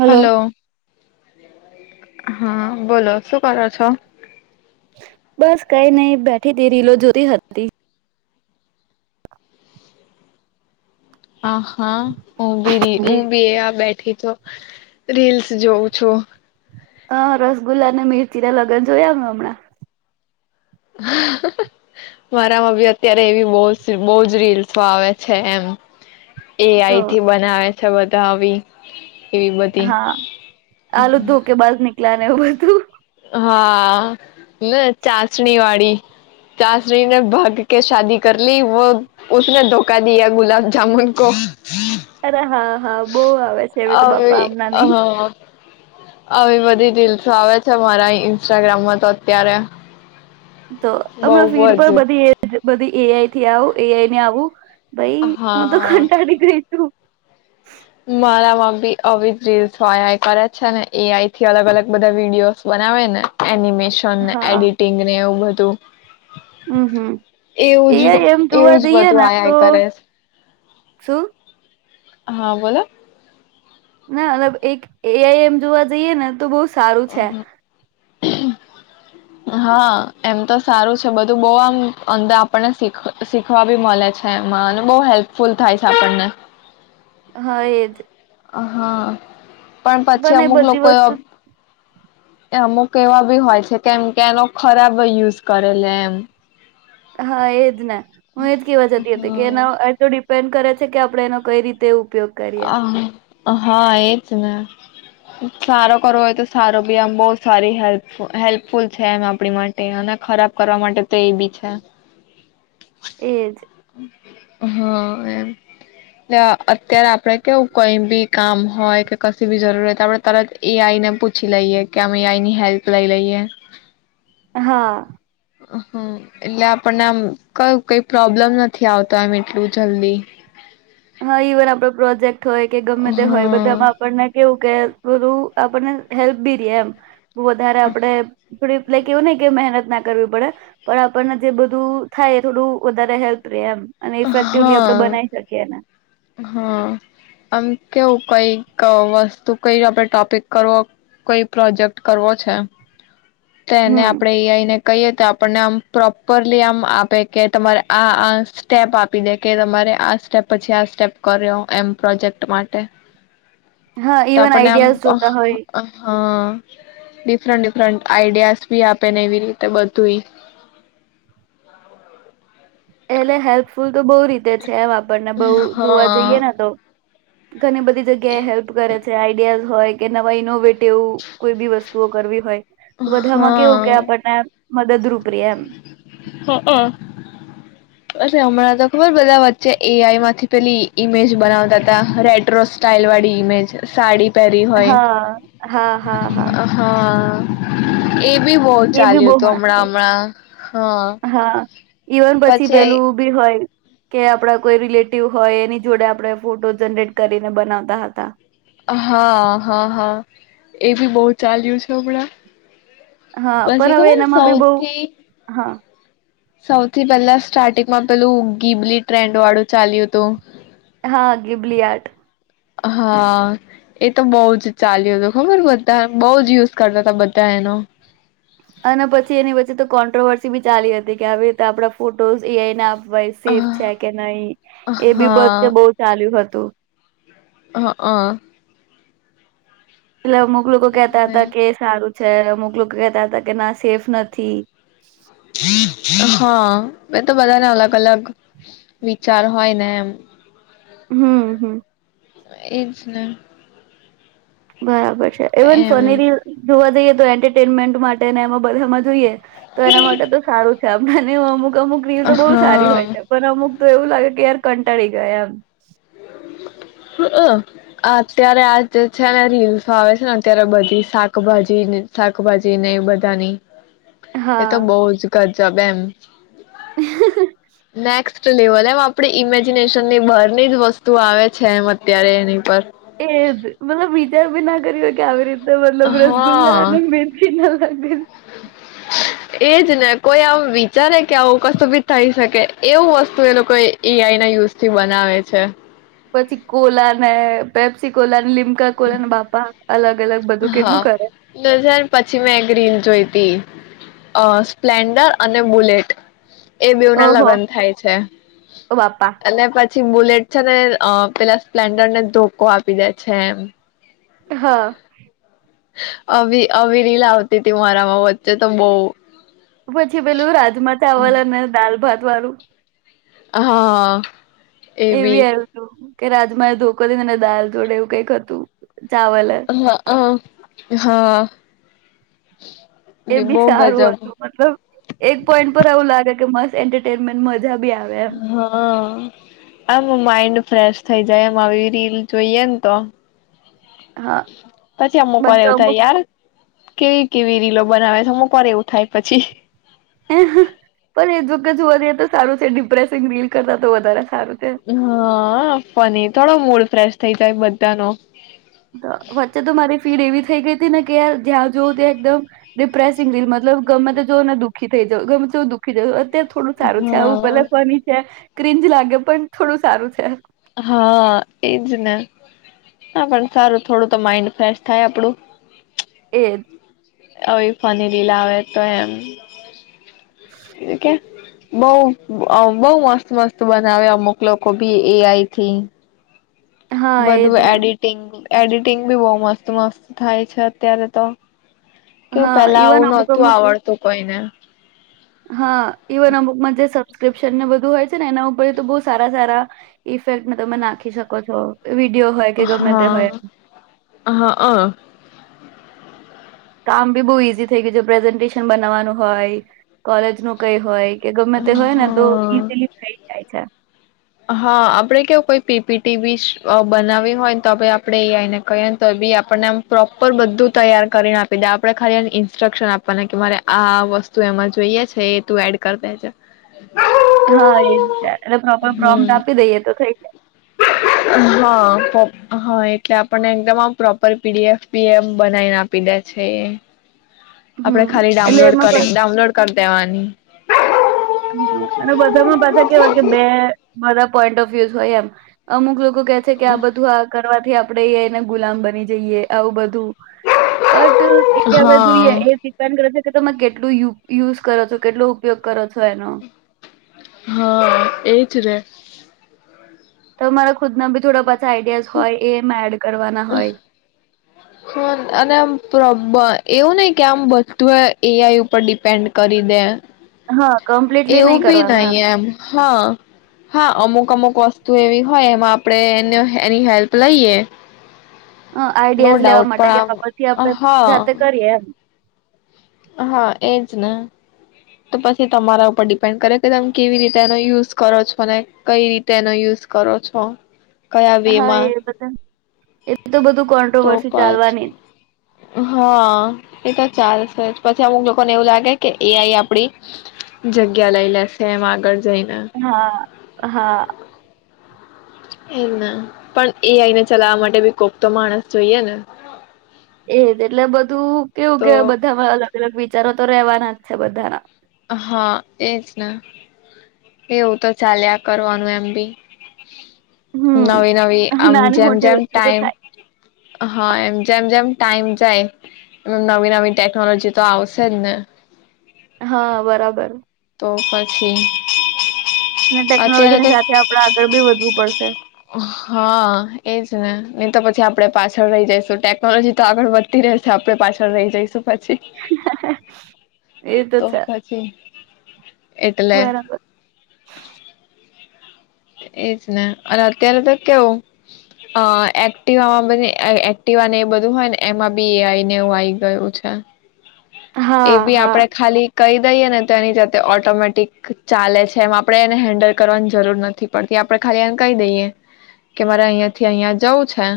Hello hello હા બોલો શું કરો છો બસ કઈ નહી બેઠી ત રીલો જોતી હતી આ હા ઉ બી રી ઉું બી એ આ બેઠી રીલ્સ જોઉં છું હ રસગુલ્લા અને મરચી ના લગ્ન જોયા હ હમણાં મારામાં બી અત્યારે એવી બ બો જ રીલ્સો આવે છે એમ એ તો આઈથી બનાવે અચછા બધા આવી એવી બધી હા આલુ ધોકે બાઝ નીક એટલા ને એવું બધું હા ના ચાશણી વાળી ચાશણીને ભાગ કે શાદી કરલી વને ધોખા દિયા ગુલાબ જામુન કો હા હા બહુ આવે છે એવી તો બાપા આવી હમનાં ની હા આવી બધી રીલ્સ આવે છે મારા ઇન્સ્ટાગ્રામમાં તો અત્યારે તો હમણાં બહુ ફીડ પર જ બધી એજ બધી એઆઈ થી આવો એઆઈ ને આવું ભાઈ હું તો હા કંટાળી ગય છું મારામાં આવી જ રીલ્સ હોય આઈ કરે છે ને એ આઈ થી અલગ અલગ બધા વિડીિયોસ બનાવે ને એનિમેટ નિમેશન ને હા એડિટિંગ ને એવું બધું તો હમ હમ એ આઇ એમ એવું જોવા જ દઈએ બધું ને આઈ આઈ તો કરે છે. શું? હા બોલો ના મતબ એક એઆઈ એમ જોવા જઈએ ને તો બઉ સારું છે. હા એમ તો સારું છે બધું બહુ આમ અંદર આપણનેીખ શીખવા બી મળે છે એમાં અને બહ હેલ્પફુલ થાય છે આપણને હ એ જ હહા પણ પછી એ અમુક બધી લોકો વસ્તુ એ અમુક એવા બી હોય છે કેમ કે એનો ખરાબ યુઝ કરે લ એમ હા એજ ના હું એજ કેવા જતી હતી કે હા એના એ તો ડિપેન્ડ કરેછ કે આપણે એનો કઈ રીતે ઉપયોગ કરીએ અ હા એજ ને સારો કરવો હોય તો સારો બી આમ બહ સારી હેલ્પ હેલ્પફુલ છે એમ આપણી માટે અને ખરાબ કરવા માટે તો એ બી છે. એજ હ એમ અત્યારે આપડે કેવું કઈ બી કામ હોય કે કશી બી જરૂરી હોય તો આપડણે તરત એ આઈને પૂછી લઈએ કે અમે એ આઈ ની હેલ્પ લઈ લઈએ. હા હમ એટલે આપણને આમ ક કઈ પ્રોબ્લેમ નથી આવતો એમ એટલું જલ્દી હા ઇવન આપડે પ્રોજેક્ટ હોય કે ગમે તે હોય હા બધામાં આપણને કેવું બધું આપણને હેલ્પ બી રે એમ બ વધારે આપડે થોડી કેવું નને કે મહેનત ના કરવી પડે પણ આપણને જે બધું થાય થોડું વધારે હેલ્પ રહેે એમ અને ઇફેક્ટિવલી આપડે હા બનાવી શકીએ એને હા આમ કેવું કઈક વસ્તુ કઈ આપણે ટોપિક કરવો કઈ પ્રોજેક્ટ કરવો છે. તો એને હમ આપડે એ આઈને કહીએ તો આપણને આમ પ્રોપરલી આમ આપે કે તમારે આ સ્ટેપ આપી દે કે તમારે આ સ્ટેપ પછી આ સ્ટેપ કર્યો એમ પ્રોજેક્ટ માટે હા ઇવન આઈડિયાઝ જોતા હોય હમ ડિફરન્ટ ડિફરન્ટ આઈડિયાસ ભી આપેને એવી રીતે બધું એટલે હેલ્પફુલ તો બહુ રીતે છે. છેમ આપણને બહુ જોવા જઈએ હા ને તો ઘણી બધી જગ્યા એ હેલ્પ કરે છે આઈડિયાઝ હોય કે નવા ઇનોવેટ તેવું કોઈ બી વસ્તુ ુ કરવી હોય બધામાં હા કેવું કે આપણને મદદરૂપ ર એમ બ હમણાં તો ખબર બધા વચ્ચે એ આઈમાંથી પેલી ઈમેજ બનાવતા હતા રેડ રોઝ સ્ટાલ વાળી ઇમેજ સાડી પરી હોય હા હા હા હા હા હ એ બી બહુ એ બી ચાલ્યું બહુ હતું હમણાં મસ્ત હમણાં હા હા ઇવન પછી પેલું બી હોય કે આપડા કોઈ રિલેટિવ હોય એની જોડે આપણે ફોટો જનરેટ કરીને બનાવતા હતા હા હા હા એ બી બહુ ચાલ્યું છે હમણાં હા પછી પણ હવે ખબર એનામાં બી બહ ઉ સૌથી હા સૌથી પેલા સ્ટાર્ટિંગમાં પેલું ગીબલી ટ્રેન્ડ વાળું ચાલ્યું હતું. હા ગિબલી આર્ટ હા એ તો બહુ જ ચાલ્યું હતું ખબર બધા બહ જ યુઝ કરતા હતાા બધા એનો અને પછી એની વચ્ચે તો કોન્ટ્રોવર્સી બી ચાલી હતી કે આવી રીતે આપડા ફોટોઝ એઆઈ ભાઈ સેફ છે કે નહીિ એ બી બધે હા બહુ ચાલ્યું હતું. તો હા હ એટલે અમુક લોકો કેહેતા હતા કે સારું છે અમુક લોકો કહેતા હતા કે ના સેફ નથી. એ તો બધાને અલગ અલગ વિચાર હોય ને એમ હમ હમ એછ ના બરાબર. એવન એમ ફનેરી જોવા જઈએ એન્ટરટેનમેન્ટ માટે ને એમાં બધામાં જોઈએ તો એના માટે તો સારું કને અમુક અમુક રીલ તો બહુ સારી હોય છે હા પણ અમુક તો એવું લાગે કે યાર કંટાળી ગયા એમ અત્યારે આ જે છે ને રીલ્સો આવે છે ને અત્યારે બધી શાકભાજી શાકભાજીને બધાની એ તો હા. બહુ જ ગ સબમ નેક્સ્ટ લેવલ એમ આપણે ઇમેજિનેશન ની બાર ની જ વસ્તુ વસ્તુ આવે છે એમ અત્યારે એની પર એજ મતલબ બીજ બ ના કરી કે આ આવી રીતે તો મતલબ રસગુલ્લા હા લ બેન કે ના લાગભન એજ ને કોઈ આમ વિચારે કે આવું કશું બી થઈ શકે એવું વસ્તુ એ લોકો એ આઈ ના યુઝ થી બનાવે છે. પછી કોલા ને પેપ્સી કોલા લ [unintelligible] કોલન બાપા અલગ અલગ બધું હા કેટલું કરે બે હજાર પછી મે ગ્રીન જોયું બી સ્પ્લેન્ડર અને બુલેટ એ બેવના ઓહો લગ્ન થાય છે ઓ બાપા અને પછી પછી બુલેટ છે ને પેલા સ્પ્લેન્ડર ને ધોકો આપી દે છે એ હા આ આવી રીલ્સ આવતી તી મારામાં વચ્ચે તો બો પછી પેલું રાજમા ચાવલ અને દાલ ભાત વારુ હા એ એવી બી આ કે રાજમા એ ધોકો દનેને દાલ જોડે એવું કઈક હતું ચાવલ હા હ હા એ બી બહુ સારું ગજબ હતું મતલબ એક પોઈન્ટ પર એવું લાગે મસ્ત એન્ટરટેનમેન્ટ મજા બી આવે એમ હા આમા માઇન્ડ ફ્રેશ થઈ જાય એમવી રીલ જોઈએ ને તો હા પછી અમુક એવું થાય યાર કેવી કેવી રીલો બનાવે છેઅમુક વાર એવું થાય પછી પણ એ જ વખત જોવા જઈએ તો સારું છે ડિપ્રેસિંગ ફીલ કરતા તો વધારે સારું છે. હા ફુન્ની થોડો મૂળ ફ્રેશ થઈ જાય બધાનો વચ્ચે તો મારી ફીલ એવી થઈ ગઈ હતી ને કે યાર જ્યાં જોવું ત્યાં એકદમ ડિપ્રેસિંગ ફીલ મતલબ ગમે તે જોઓ ને દુઃખી થઈ જાવ ગમે તે જોવ દુખી જ તે થોડું સારું છે આવું હા ભલે ફની છે ક્રિન્જ લાગે પણ થોડું સારું છે હા એજ ને હ પણ સારું થોડું તો માઈન્ડ ફ્રેશ થાય આપડું એજ અ ફની રીલ આવે તો એમ એ કે બઉ અ બોઉ મસ્ત મસ્ત બનાવે અમુક લોકો ભી એઆઈથી હા બધું એજ ને એડિટિંગ એડિટિંગ બી બહુ મસ્ત મસ્ત થાય છે અત્યારે તો કેવું હા પેલા ઇવન આવું અમુક નોતું અમુક આવડતું હોઈને હા ઇવન અમુકમાં જે સબસ્ક્રિપ્શન ને બધું હોય ને એના ઉપર તો બહ સારા સારા ઇફેક્ટ તમે નાખી શકો છો વિડીયો હોય કે ગમે તે હોય હા, હા, અ કામ બી બહુ ઈઝી થઈ ગયું છે, પ્રેઝન્ટેશન બનાવવાનું હોય કોલેજ નું કઈ હોય કે ગમે તે હ હોય ને તો ઈઝીલી થઇ જાય છે હા, આપડે કેવું કોઈ પીપીટી બી બનાવી હોયને તો હવે આપણેને એઆઈ કહીએને તો બી આપને આમ પ્રોપર બધું તૈયાર કરીને આપી દે આપણે ખાલી ઇન્સ્ટ્રક્શન આપવાના કે મારે આ વસ્તુ એમાં જોઈએ છે એ તું એડ કરી દે હા, એ જ હમ, હા હા, એટલે આપણને એકદમ પ્રોપર પીડીએફ પીએમ બનાવીને આપી દે છે એ આપડે હમ ખાલી એટલે ડાઉનલોડ એમાં પર કરી ડાઉનલોડ કરી દેવાની અને બધામાં પાછા કેવાય કે બે બધા પોઈન્ટ ઓફ વ્યુ હોય એમ અમુક લોકો કે છે કે આ બધું આ કરવા થી આપડે એને ગુલામ બની જઈએ આવું બધું બટ એ હવે જોઈએ હા એ ડિપેન્ડ કરે છે કે તમે કેટ કેટલું યુઝ કરો છો કેટલો ઉપયોગ કરો છ છનો [unintelligible] હા એજ રે તો મારા ખુદના બી થોડા [inaudible] જાઈડસ હોય એ મેડ હ [unintelligible] છે ન અને આમ પ્રબર એવું નઈ કે આમ બધું એ એઆઈ ઉપર ડિપેન્ડ કરી દે હા કમ્પ્લીટલી નહીં એવું બી કરવાનું નહી એમ હા, હા, અમુક અમુક અમુક વસ્તુ એવી હોય એમાં આપણે એને એની હેલ્પ લઈએ હ નો આઈડિયાઝ લેવા ડાઉટ માટે પણ કે પછી આપણે આમ જાતે હા કરીએ એમ હા, એજ ને તો પછી તમારા ઉપર ડિપેન્ડ કરે કે તમે કેવી રીતે એનો યુઝ કરો છો ને કઈ રીતે એનો યુઝ કરો છો કયા વે હા, માં એ બધા એ તો બધું તો કોન્ટ્રોવર્સી પછી ચાલવાની જ ચાલસે જ પછી અમુક લોકોને એવું લાગે કે એ આઈ આપડી જગ્યા લઈ લેશે એમ આગળ જઈને હા, હા ઇજ ને પણ એ આઈને ચલાવા માટે બી કોક તો માણસ જોઈએ ને એજ એટલે બધું કેવું તો કેવાય બધામાં અલ અલગ વિચારો તો રેવાના જ છે બધાના હા એજ ને એવું તો ચાલ્યા કરવાનું એમ બી હમ્મ. નવી નવી આમ નાની જેમ મોટી જેમ વસ્તુ તો ટાઈમ હ, હ, એમ જેમ જેમ ટાઈમ જાય એમ નવી નવી ટેકનોલોજી તો આવશે જ ને હા બરાબર તો પછી અને [inaudible] અત્યારે ટેકનોલોજીની તો સાથે આપડે આગળ બી વધવું પડશે. હા એજ ને તો પછી આપણે પાછળ રહી જઈશું. ટેકનોલોજી તો આગળ વધતી રહેશે. આપણે પાછળ રહી જઈશું. પછી એ તો છે પછી [inaudible] એટલે બરાબર એજ ને અને અત્યારે તો કેવું અ એક્ટિવામાં અ એક્ટિવાને એ બધું હોય ને એમાં બી એ આઈને એવું આઈ ગયું છે. એ હા બી હા. આપણે ખાલી કહી દઈએ ને તો એની જાતે ઓટોમેટિક ચાલે છે. એમ આપણે એને હેન્ડલ કરવાની જરૂર નથ થી પડતી આપડે ખાલી એને કહી દઈએ કે મારે અહિયાંથી અહીંયા જવું છે.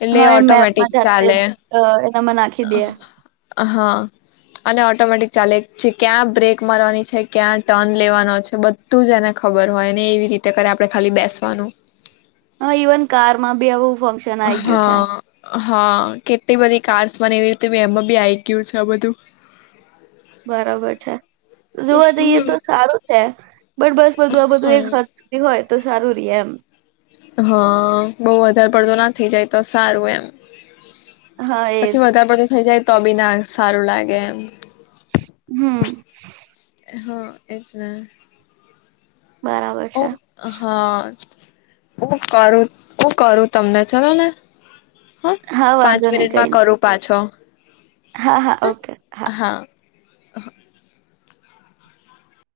એટલે હહ એ મેપમાં ઓટોમેટિક જાતે ચાલે જ અ એનામાં નાખી દેે. હા અને ઓટોમેટિક ચાલે છે ક્યાં બ્રેક મારવાની છે, ક્યાં ટર્ન લેવાનો છે બધું જ એને ખબર હોય ને એવી રીત તે કરે આપણે ખાલી બેસવાનું હહ ઈવન કારમાં બી એવું ફંક્શન આઈ ગયું છે હા હા કેટલી બધી કાર્સ એવી રીતે એમાં ભી આવી રીતના આવી ગયું છે બધું બરાબર છે જોવા જઈએ તો સારું સે બટ બસ બધું આ બધું એક હા હાથે હોય તો સારું રીએ એમ હા બો વધારે પડતો ના થઈ જાય તો સારું એમ હા પછી એજ વધારે પડ થઇ જાય તો બી ના સારું લાગે એમ હમ હ એજ ને બરાબર ઓ છે હા હું કરું હું કરું તમને ચાલો ને હા પાંચ વાંધો નહી કઈ મિનિટમાં નહી કરું પાછો હા હા ઓકે હા હ.